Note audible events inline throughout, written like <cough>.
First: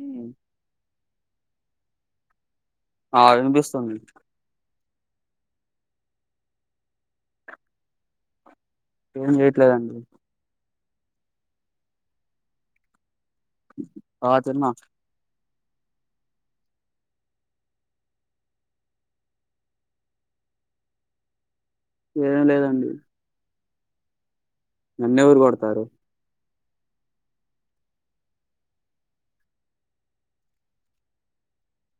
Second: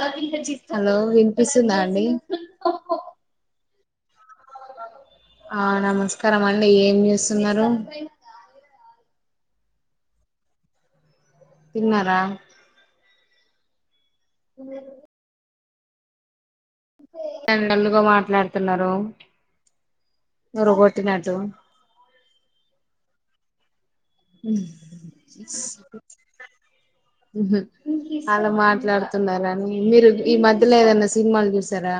ఉమ్. వినిపిస్తుందా అండి ఆ వినిపిస్తుంది ఆ నమస్కరమ్మండి ఏం చేస్తున్నారు ఏం చేయట్లేదండి తిన్నరా ఆ తిన్నా డల్ డల్గా మాట్లాడుతున్నారు ఎవరో గొట్టినటు ఏం లేదండి నన్నెవరు కొడతారు ఉహూ అలా మాట్లాడుతున్నారా అని మీరు ఈ మధ్యలో ఏదన్న సినిమాలు చూసారా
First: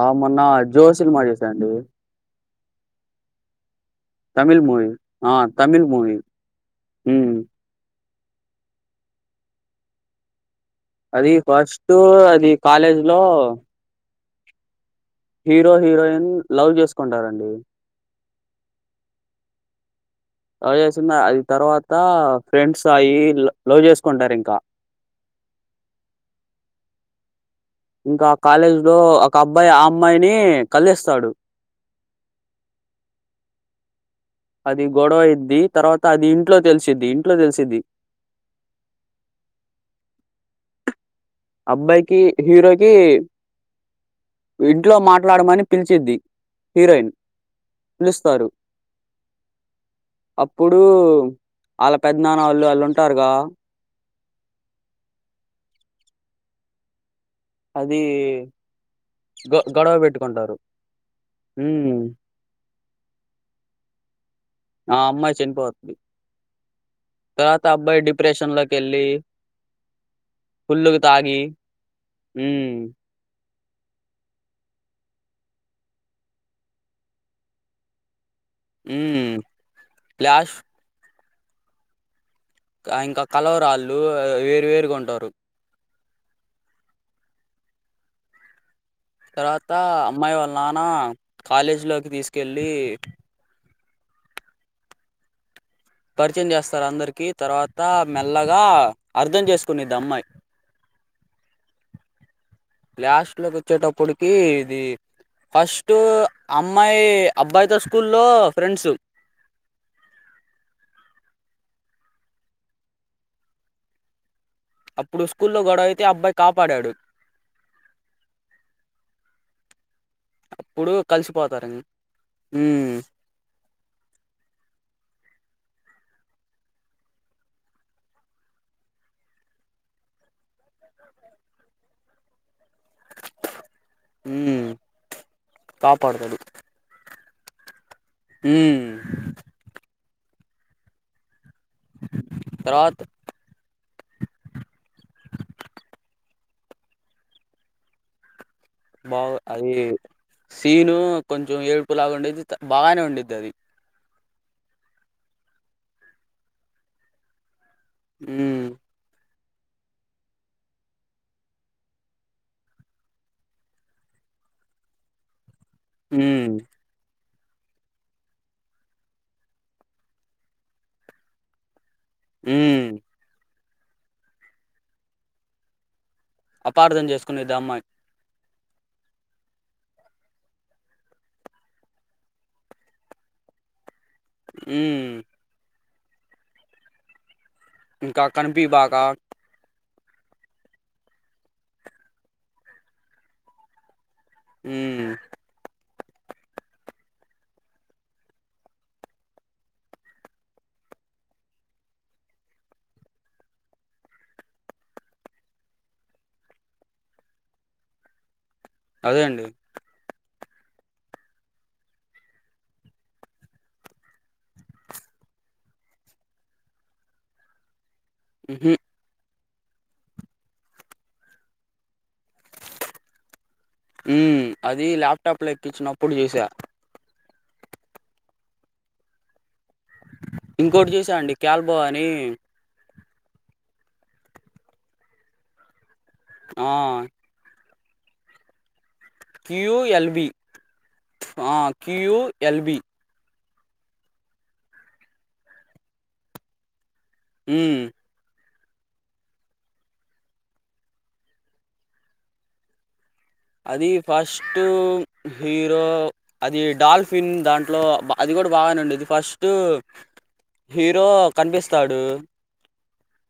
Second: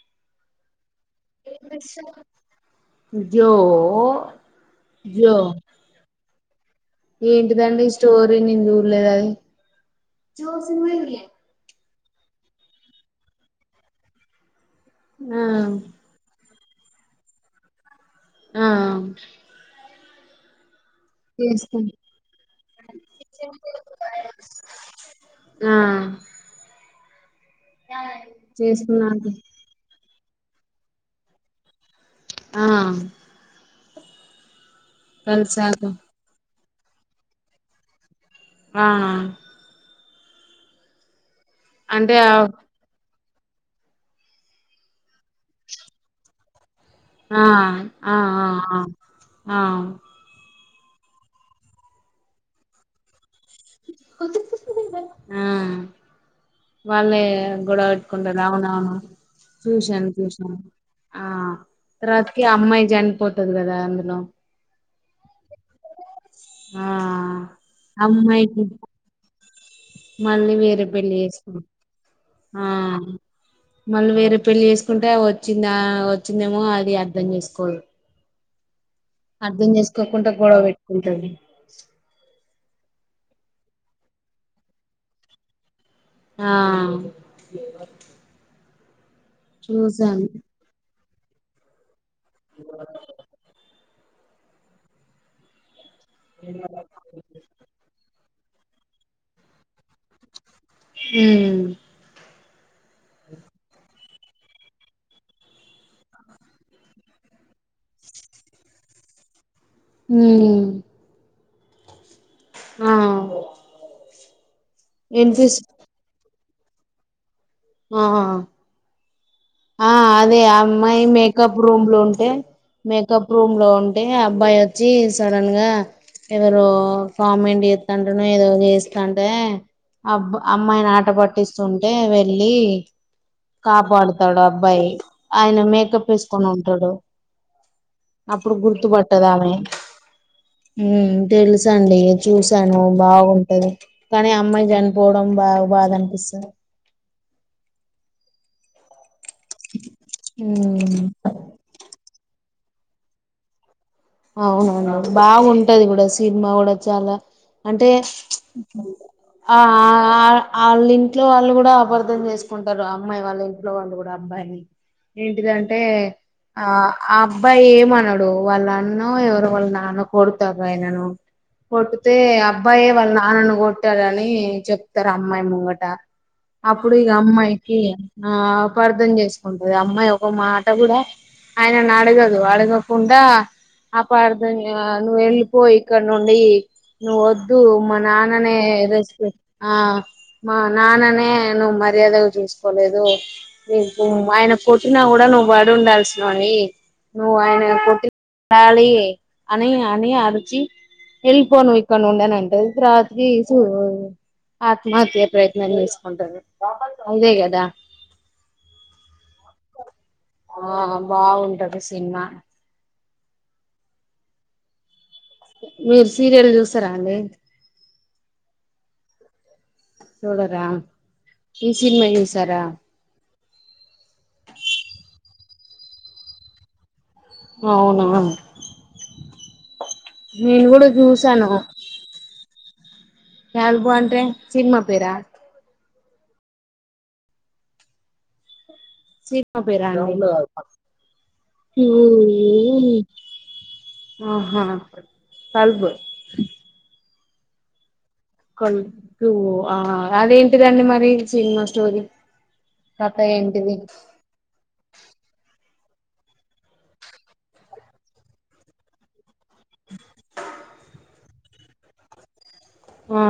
ఆ మొన్న జో సినిమాచూసా జో తమిళ్ మూవీ ఆ జో తమిళ్ మూవీ ఉమ్ ఏంటిదండి స్టోరీ నేను చూడలేదది అది ఫస్ట్ అది కాలేజ్లో ఆ హీరో హీరోయిన్ లవ్ చేసుకుంటారండి ఆ లవ్ చేస్తున్న అది చేసుకు తర్వాత ఫ్రెండ్స్ అయి లవ్ చేసుకుంటారు ఇంకా ఆ ఇంక కాలేజ్లో చేసుకున్నాక ఒక అబ్బాయి ఆ అమ్మాయిని కలుస్తాడు ఆ అది గొడవైద్ది కలిసాక తర్వాత అది ఇంట్లో తెలిసిద్ది ఇంట్లో తెలిసిద్ది ఆ అంటే అబ్బాయికి ఆ హీరోయి కి ఇంట్లో మాట్లాడమని పిలిచిద్ది హీరోయిన్ ఆ పిలుస్తారు ఆఆఆ ఆ అప్పుడు వాళ్ళ పెద్దనాన్న వాళ్ళు వాళ్ళు ఉంటారుగా ఆ వాళ్ళే గొడవ అది పెట్టుకుంటనరు అవునవును గొ గొడవ చూసాను పెట్టుకుంటారు చూసాను ఆ ఉమ్ రాత్ర అమ్మాయి చనిపోతది కదా అందులో ఆ అమ్మాయి చనిపోతది ఆ తర్వాత అబ్బాయి అమ్మాయికి డిప్రెషన్లోకి వెళ్ళి మళ్ళీ వేరే ఫుల్లుగా పెళ్లి తాగి చేసుకుంటడు ఆ ఉమ్ మళ్ళీ వేరే పెళ్లి చేసుకుంటే వచ్చింద వచ్చిందేమో అది అర్ధం చేసుకోదు ఊ అర్ధం చేస్కోకుండా గొడవ పెట్టుకుంటుంది ఇంకా కలవరాళ్ళు వేరు వేరుగా ఉంటారు ఆ తర్వాత చూసాను అమ్మాయి వాళ్ళ నాన్న కాలేజీలోకి తీసుకెళ్ళి పరిచయం చేస్తారు అందరికి తర్వాత మెల్లగా అర్థం చేసుకునిద్ది అమ్మాయి హు లాస్ట్ లోకి వచ్చేటప్పటికి ఇది ఫస్ట్ అమ్మాయి అబ్బాయితో స్కూల్లో ఫ్రెండ్స్ హు ఆ అప్పుడు వినిపిస్ స్కూల్లో గొడవ అయితే అబ్బాయి కాపాడాడు ఆహా ఆ అదే అప్పుడు అమ్మాయి మేకప్ కలిసిపోతారు రూమ్లో ఉంటే ఉమ్ మేకప్ రూమ్లో ఉంటే అబ్బాయి వచ్చి సడన్గా ఎవరో కామెంట్ చెత్తంటేనో ఏదో చేస్తాంటేనే అబ్బ అమ్మాయిని ఆట పట్టిస్తుంటే వెళ్ళి కాపాడుతాడు ఉమ్ అబ్బాయి ఆయన మేకప్ కాపాడతాడు వేసుకొని ఉ డుడు అప్పుడు గుర్తు ఉమ్ పట్టదామె ఉమ్ తెలుసండి చూసాను తర్వాత బాగుంటది. కనీ అమ్మాయి చనిపోవడం బాగా బాధ అనిపిస్తది. బాగు అది సీను ఉమ్ కొంచెం ఏడుపు లాగా ఉండేదిత బాగనే ఉండిద్ది అది. అవునవును బాగుంటది గుడా సినిమా గుడ చాలా అంటే ఉమ్ అంత ఆ ఆళ్ళ ఇంట్లో వాళ్ళు గుడ అబర్ధం చేసుకుంటరు, ఆ అమ్మాయి వాళ్ళ ఇంట్లో వాళ్ళు గుడా. అబ్బాయిని ఏంటిదంటే ఉమ్ ఆ ఆ అబ్బాయి ఏమనడు వాళ్ళన్ న్నో ఎవరో వాళ్ళ నాన్నో కొడుతార్రయనను, కొటితే ఉమ్ అబ్బాయే వాళ్ళ నాన్నను కొట్ ట్టారని చెప్తారు అమ్మాయి ముంగట, అప్పుడు అపార్థం ఇగ చేసుకునేది అమ్మాయికి అమ్మాయి ఆ అపార్థం చేసుకుంటది, అమ్మాయి ఒక మాట గుడా ఆయననడగదు అడగకుండా అపార్థం ఆ ఉమ్ నువ్వు వెళ్ళిపోయి ఇక్కడ నుండి, నువ్వు వద్ దు మా ఇంకా నాన్ననే కనిపిబాక రెస్ ఆ మా నాన్ననే నువ్వు మర్యాదగా చూసుకోలేదు. ఆయన కొట్టినా ఉమ్ గుడా నువ్వు పడి ఉండాల్సినోనివి, నువ్వు ఆయన కొట్టి కాలీ అని అని అరిచి ఎళ్ళిపో నువ్ ఇక్కడి నుండి అని అంటది, రాత్రి సూ ఆత్మహత్య ప్రయత్నం చేసుకుంటది అదే గదా అదే అండి ఆ బాగుంటది సినిమా మీరు సీరియల్ చూస్తరా అండి? ఉహు చూడరా, ఈ సినిమా చూసారా? మ్మ్ అది ల్యాప్టాప్ లో ఎక్కించినప్పుడు చూసా. అవునా నేను కూడా ఇంకోటి చూసా అండి చూసాను క్యాల్బో అని. క్యాల్బో అంటే సినిమా పేరా? ఆ సీనిమా పేరా క్యూఎల్బి అండి? ఆ క్యూఎల్బి ఉహు అహా కల్ప్ ఉమ్ కట్టు ఆ అదేంటిదండి మరి సినిమా స్టోరి? కథ ఏంటి? అది ఫస్ట్ హీరో అది డాల్ఫిన్ దాంట్లో అది కూడా బాగనే ఉండేది, ఫస్ట్ హీరో కనిపిస్తాడు. ఆ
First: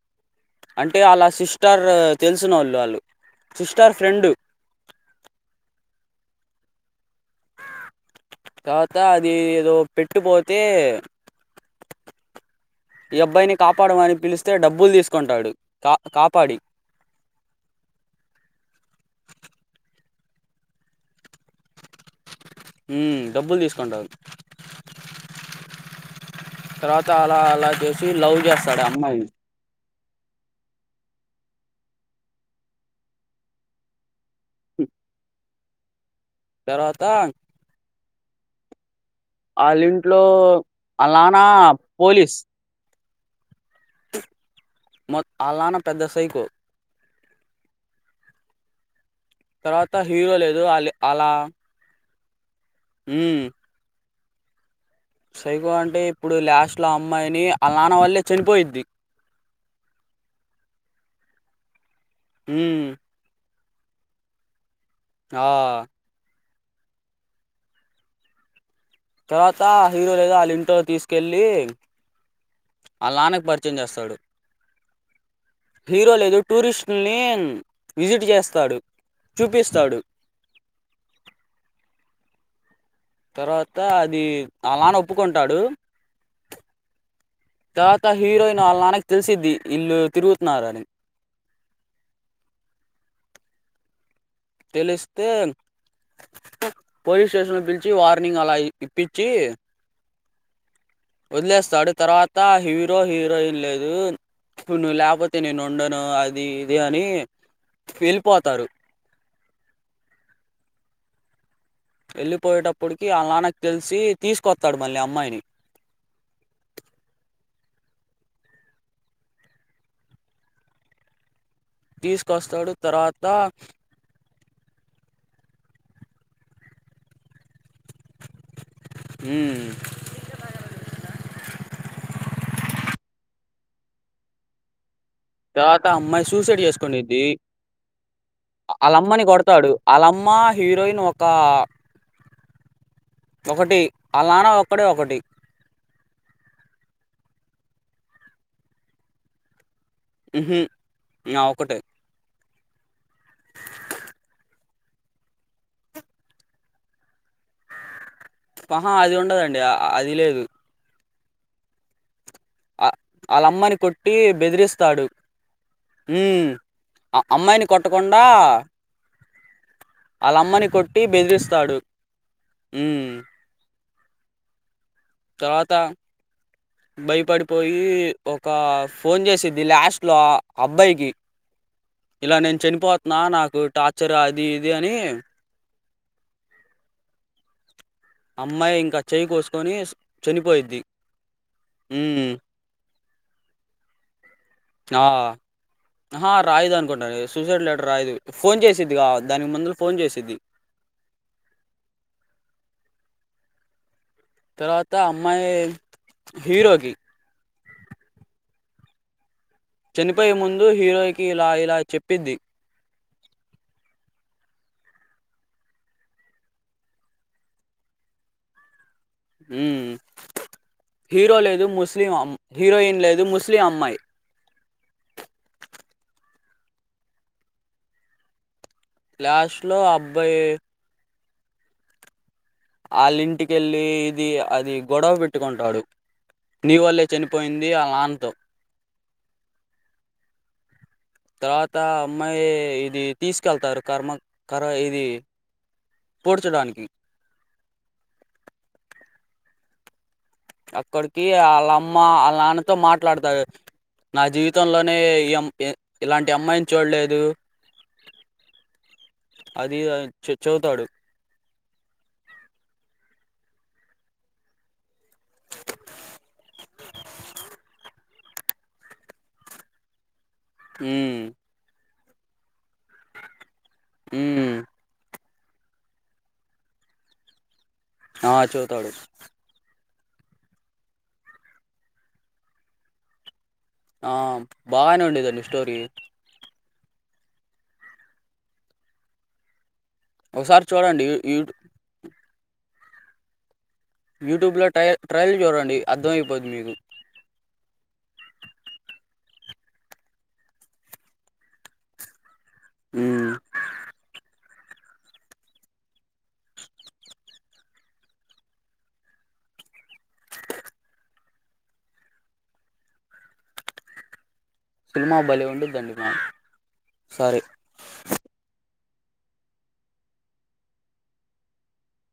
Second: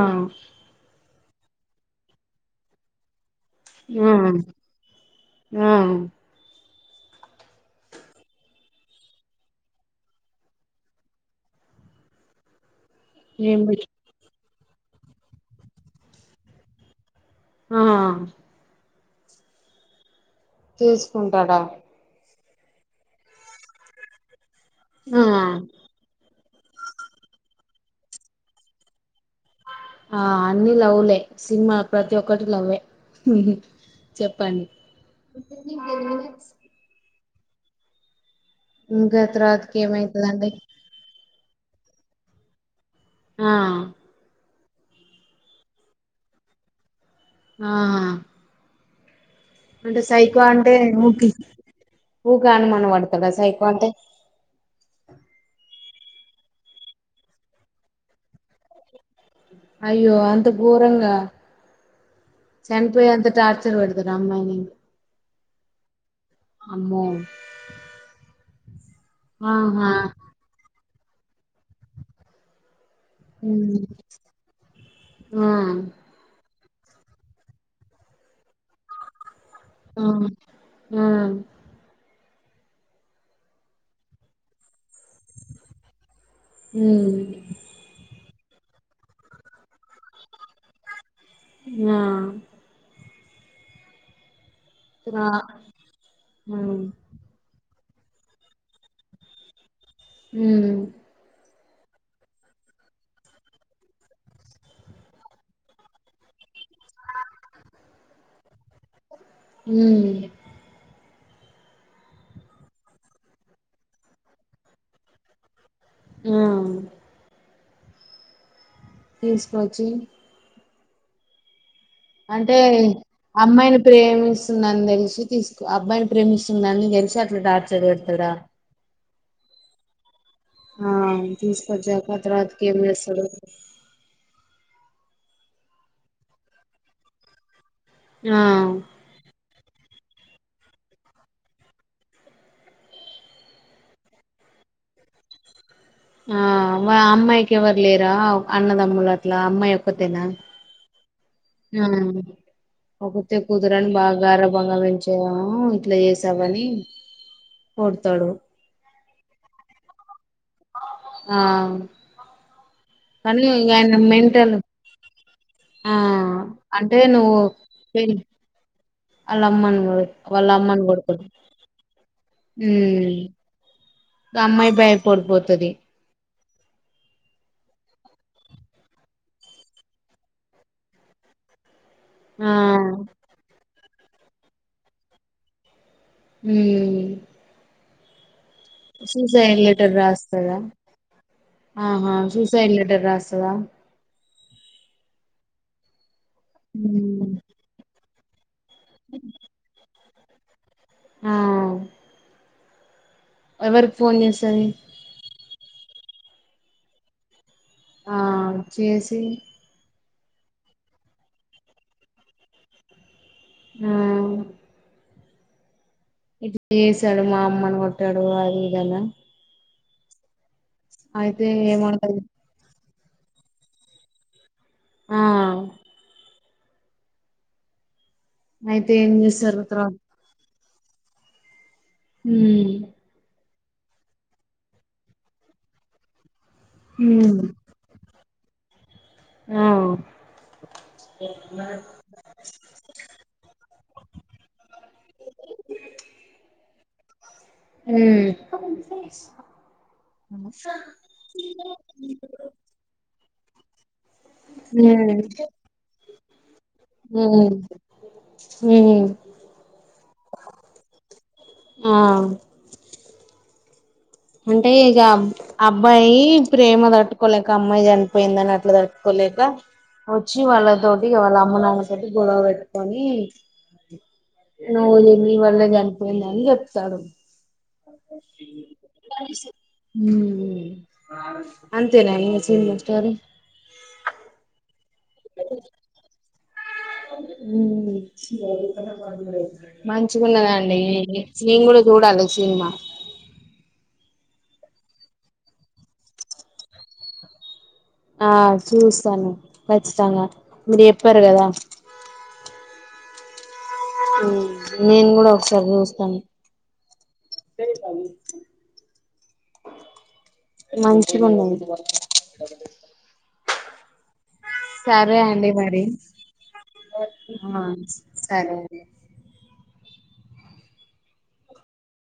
అంటే ఆళ్ళ సిస్టర్ తెలిసినోళ్ళు ఆళ్ళు మ్మ్ మ్మ్ తర్వాత అది ఏదో పెట్టు పోతే ఈ అబ్బాయిని ఏం కాపాడమని పిలిస్తే డబ్బులు తీసుకుంటాడు, కా కాపాడి ఆహ తీసుకుంటాడా? మ్మ్ డబ్బులు తీసుకుంట ఆ తర్వాత అలా అల చేసి లవ్ చేస్తాడు ఆ అమ్మాయి ఆ అన్ని లవ్లే సినిమా ప్రతి ఒక్కటి లవ్వే చెప్పండి ఆ తర్వాత ఇంకా తర్వాతకి ఏమైతది అండి అల్ నాన్న పోలీస్ ఆ మొ ఆల్ నాన్న పెద్ద సైకో ఆ తర్వాత అంటే హీరో సైకో లేదు అంటే ఆళ్ళ ఊకి అలా ఊక అనుమనం <unintelligible> హ్మ్ సైకో అంటే సైకో అంటే ఇప్పుడు లాస్ట్లో అమ్మాయిని ఆల్నాన్న వల్లే చనిపోయిద్ది అయ్యో అంత ఘోరంగ హ్మ్ చనిపోయి అంత టార్ <unintelligible> ఆ అమ్మాయిని ఆ అమ్మో తర్వాత ఆహా హీరో లేదా వాళ్ళ ఇంట్లో తీసుకెళ్ళి ఆళ్ళ నాన్నకు పరిచయం మ్మ్ చేస్తాడు ఆ హీరో లేదు టూరిస్ట్లని విజిట్ చేస్తాడు చూపిస్తాడు ఆ తర్వాత అది వల్ల నాన్న ఒప్పుకుంటాడు ఉమ్ తర్వాత హీరోయిన్ వాళ్ళ నాన్నకి తెలిసిది ఇల్లు తిరుగుతున్నారని ఆ ఆ తెలిస్తే ఆ ఉమ్ పోలీస్ స్టేషన్ లోకి పిలిచి వార్నింగ్ అలా ఇప్పించి హు వదిలేస్తాడు తర్వాత హీరో హీరోయిన్ లేదు నువు లేకపోతే నేను ఉండను అది ఇది అని వెళ్ళిపోతారు ఉ వెళ్ళిపోయేటప్పటికి ఆల్ల నాన్నకి తెలిసి తీసుకొస్తాడు మళ్ళీ అమ్మాయిని ఆ తీసుకోచ్చి అంటే తీసుకొస్తాడు తర్వాత అమ్మాయిని ప్రేమిస్తుందని తెలిసి తీసుకు అబ్బాయిని ప్రేమిస్తుందని తెలిసి అట్లా డార్ట్ చది పెడతాడ హు ఆ తీసుకొచ్చాక ఆ తర్వాతికి ఏం చేస్తడు తర్వాత ఆ అమ్మాయి సూసైడ్ చేసుకోంది ఆ వాళ్ళ అమ్మాయిని కొడత <unintelligible> అలమ్మ హీరోయిన్ ఒకా ఒకటి ఆళ్ల నాన్న ఒక్కడే ఒకటి ఆ అమ్మాయికి ఎవరు లేర అన్నదమ్ములు అట్ల అమ్మాయి ఒక్క తిన న ఒక ఆ ఒకతే కుతరని బాగా గర్భంగా పెంచము ఇట్లా చేసావని కొడతాడు ఆహా అది ఉండదండి అది లేదు ఆ ఆ- కానీ వాళ్ళ ఇంగ అమ్మని ఆయనకు కొట్టి మెంటలు బెదిరిస్తాడు ఆ ఉమ్ అంటే ఆ నువ్వు అమ్మాయిని తేని కొట్టకుండా వాళ్ళ అమ్మను ఆళ్ళ వాళ్ళ అమ్మని అమ్మను కొట్టి కొడతది బెదిరిస్తాడు హ్మ్ అమ్మయి బా తాత భయపడిపోయి ఒక ఫోన్ చేసిది లాస్ట్ లో ఆ అబ్బాయికి ఇలా ఆ నేను చనిపోతున్నా నాకు టార్చర్ అది ఇది అని మ్ అమ్మాయి ఇంక్ సూసైడ్ లెటర్ రాస్తదా ఆహా హ్మ్ సూసైడ్ లెటర్ రాస్తదా ఆ ఆహా రాయదు అనుకుంటను ఉమ్ సూసైడ్ లెటర్ రాయదు ఫోన్ చేసిద్దిగా దానికి ముందుల ఫోన్ చేసిద్ది ఆ ఎవరికి ఫోన్ చేసి తర్వాత అమ్మాయి హీరోకి ఆ చేసి చనిపోయే ముందు హీరోయకి ఇలా ఇలా చెప్పిద్ది మ్ ఇట్ చేసాడు మా అమ్మను కొట్టాడు అది ఇదనా మ్ హీరో అయితే లేదు ముస్లింమ్ ఏమంటది అమ్ హీరోయిన్ లేదు ముస్లిం అమ్మాయి ఆ అయితే లాస్ట్ చేస్తారు లో ఆ తర్వాత అబ్బాయి మ్ వాళ్ళ ఇంటికెళ్ళి ఇది అది గొడవ పెట్టుకుంటాడు నీ వల్లే ఉమ్ చనిపోయింది ఇది ఆళ్ల నాన్ తో ఆ తర్వాత ఆ అమ్మాయి ఇది తీసుకెళ్తారు కర్మ కర ఇది పూడ్చడానికి మ్ అక్కడికి వాళ్ళ అమ్మ ఆళ్ల నాన్నతో మాట్లాడతడు నా జీవితంలోనే ఈ అమ్మ ఎ ఇలాంటి అమ్మాయిని చూడలేదు మ్ అది అధ్ చవ్ చదువుతాడు ఆ అంటే ఇగ అబ్ అబ్బాయి ప్రేమ తట్టుకోలేక అమ్మాయి చనిపోయిందని అట్లా తట్టుకోలేక వచ్చి వాళ్ళతోటి హ్మ్. వాళ్ళ అమ్మ నాన్న తోటి గొడవ పెట్టుకొని మ్ నీ వల్లే నీ వల్లే చనిపోయింద అని చెప్తాడు అ చెబుతాడు మ్ అంతేనా ఇ సినిమల్ స్టోరీ ఆ బాగానే ఉండేదండి స్టోరీ మ్ ఒకసారి మంచిగున్నదండి చూడండి యూ యూ నేను కూడా చూడాలి సినిమా యూట్యూబ్ లో ట్రయ ట్రయల్ చూడండి అర్థం అయిపోయిది మీకు ఆ చూస్తాను ఖచ్చితంగా మీరు చెప్పారు కదా హ్మ్ నేను కూడా ఒకసారి చూస్తాను వేరే పని ఇత్తాను మంచిగ ఉండాలి సరే సినిమా భలే అండి మరి ఉండిద్దండి మా సరే అ సరే అండి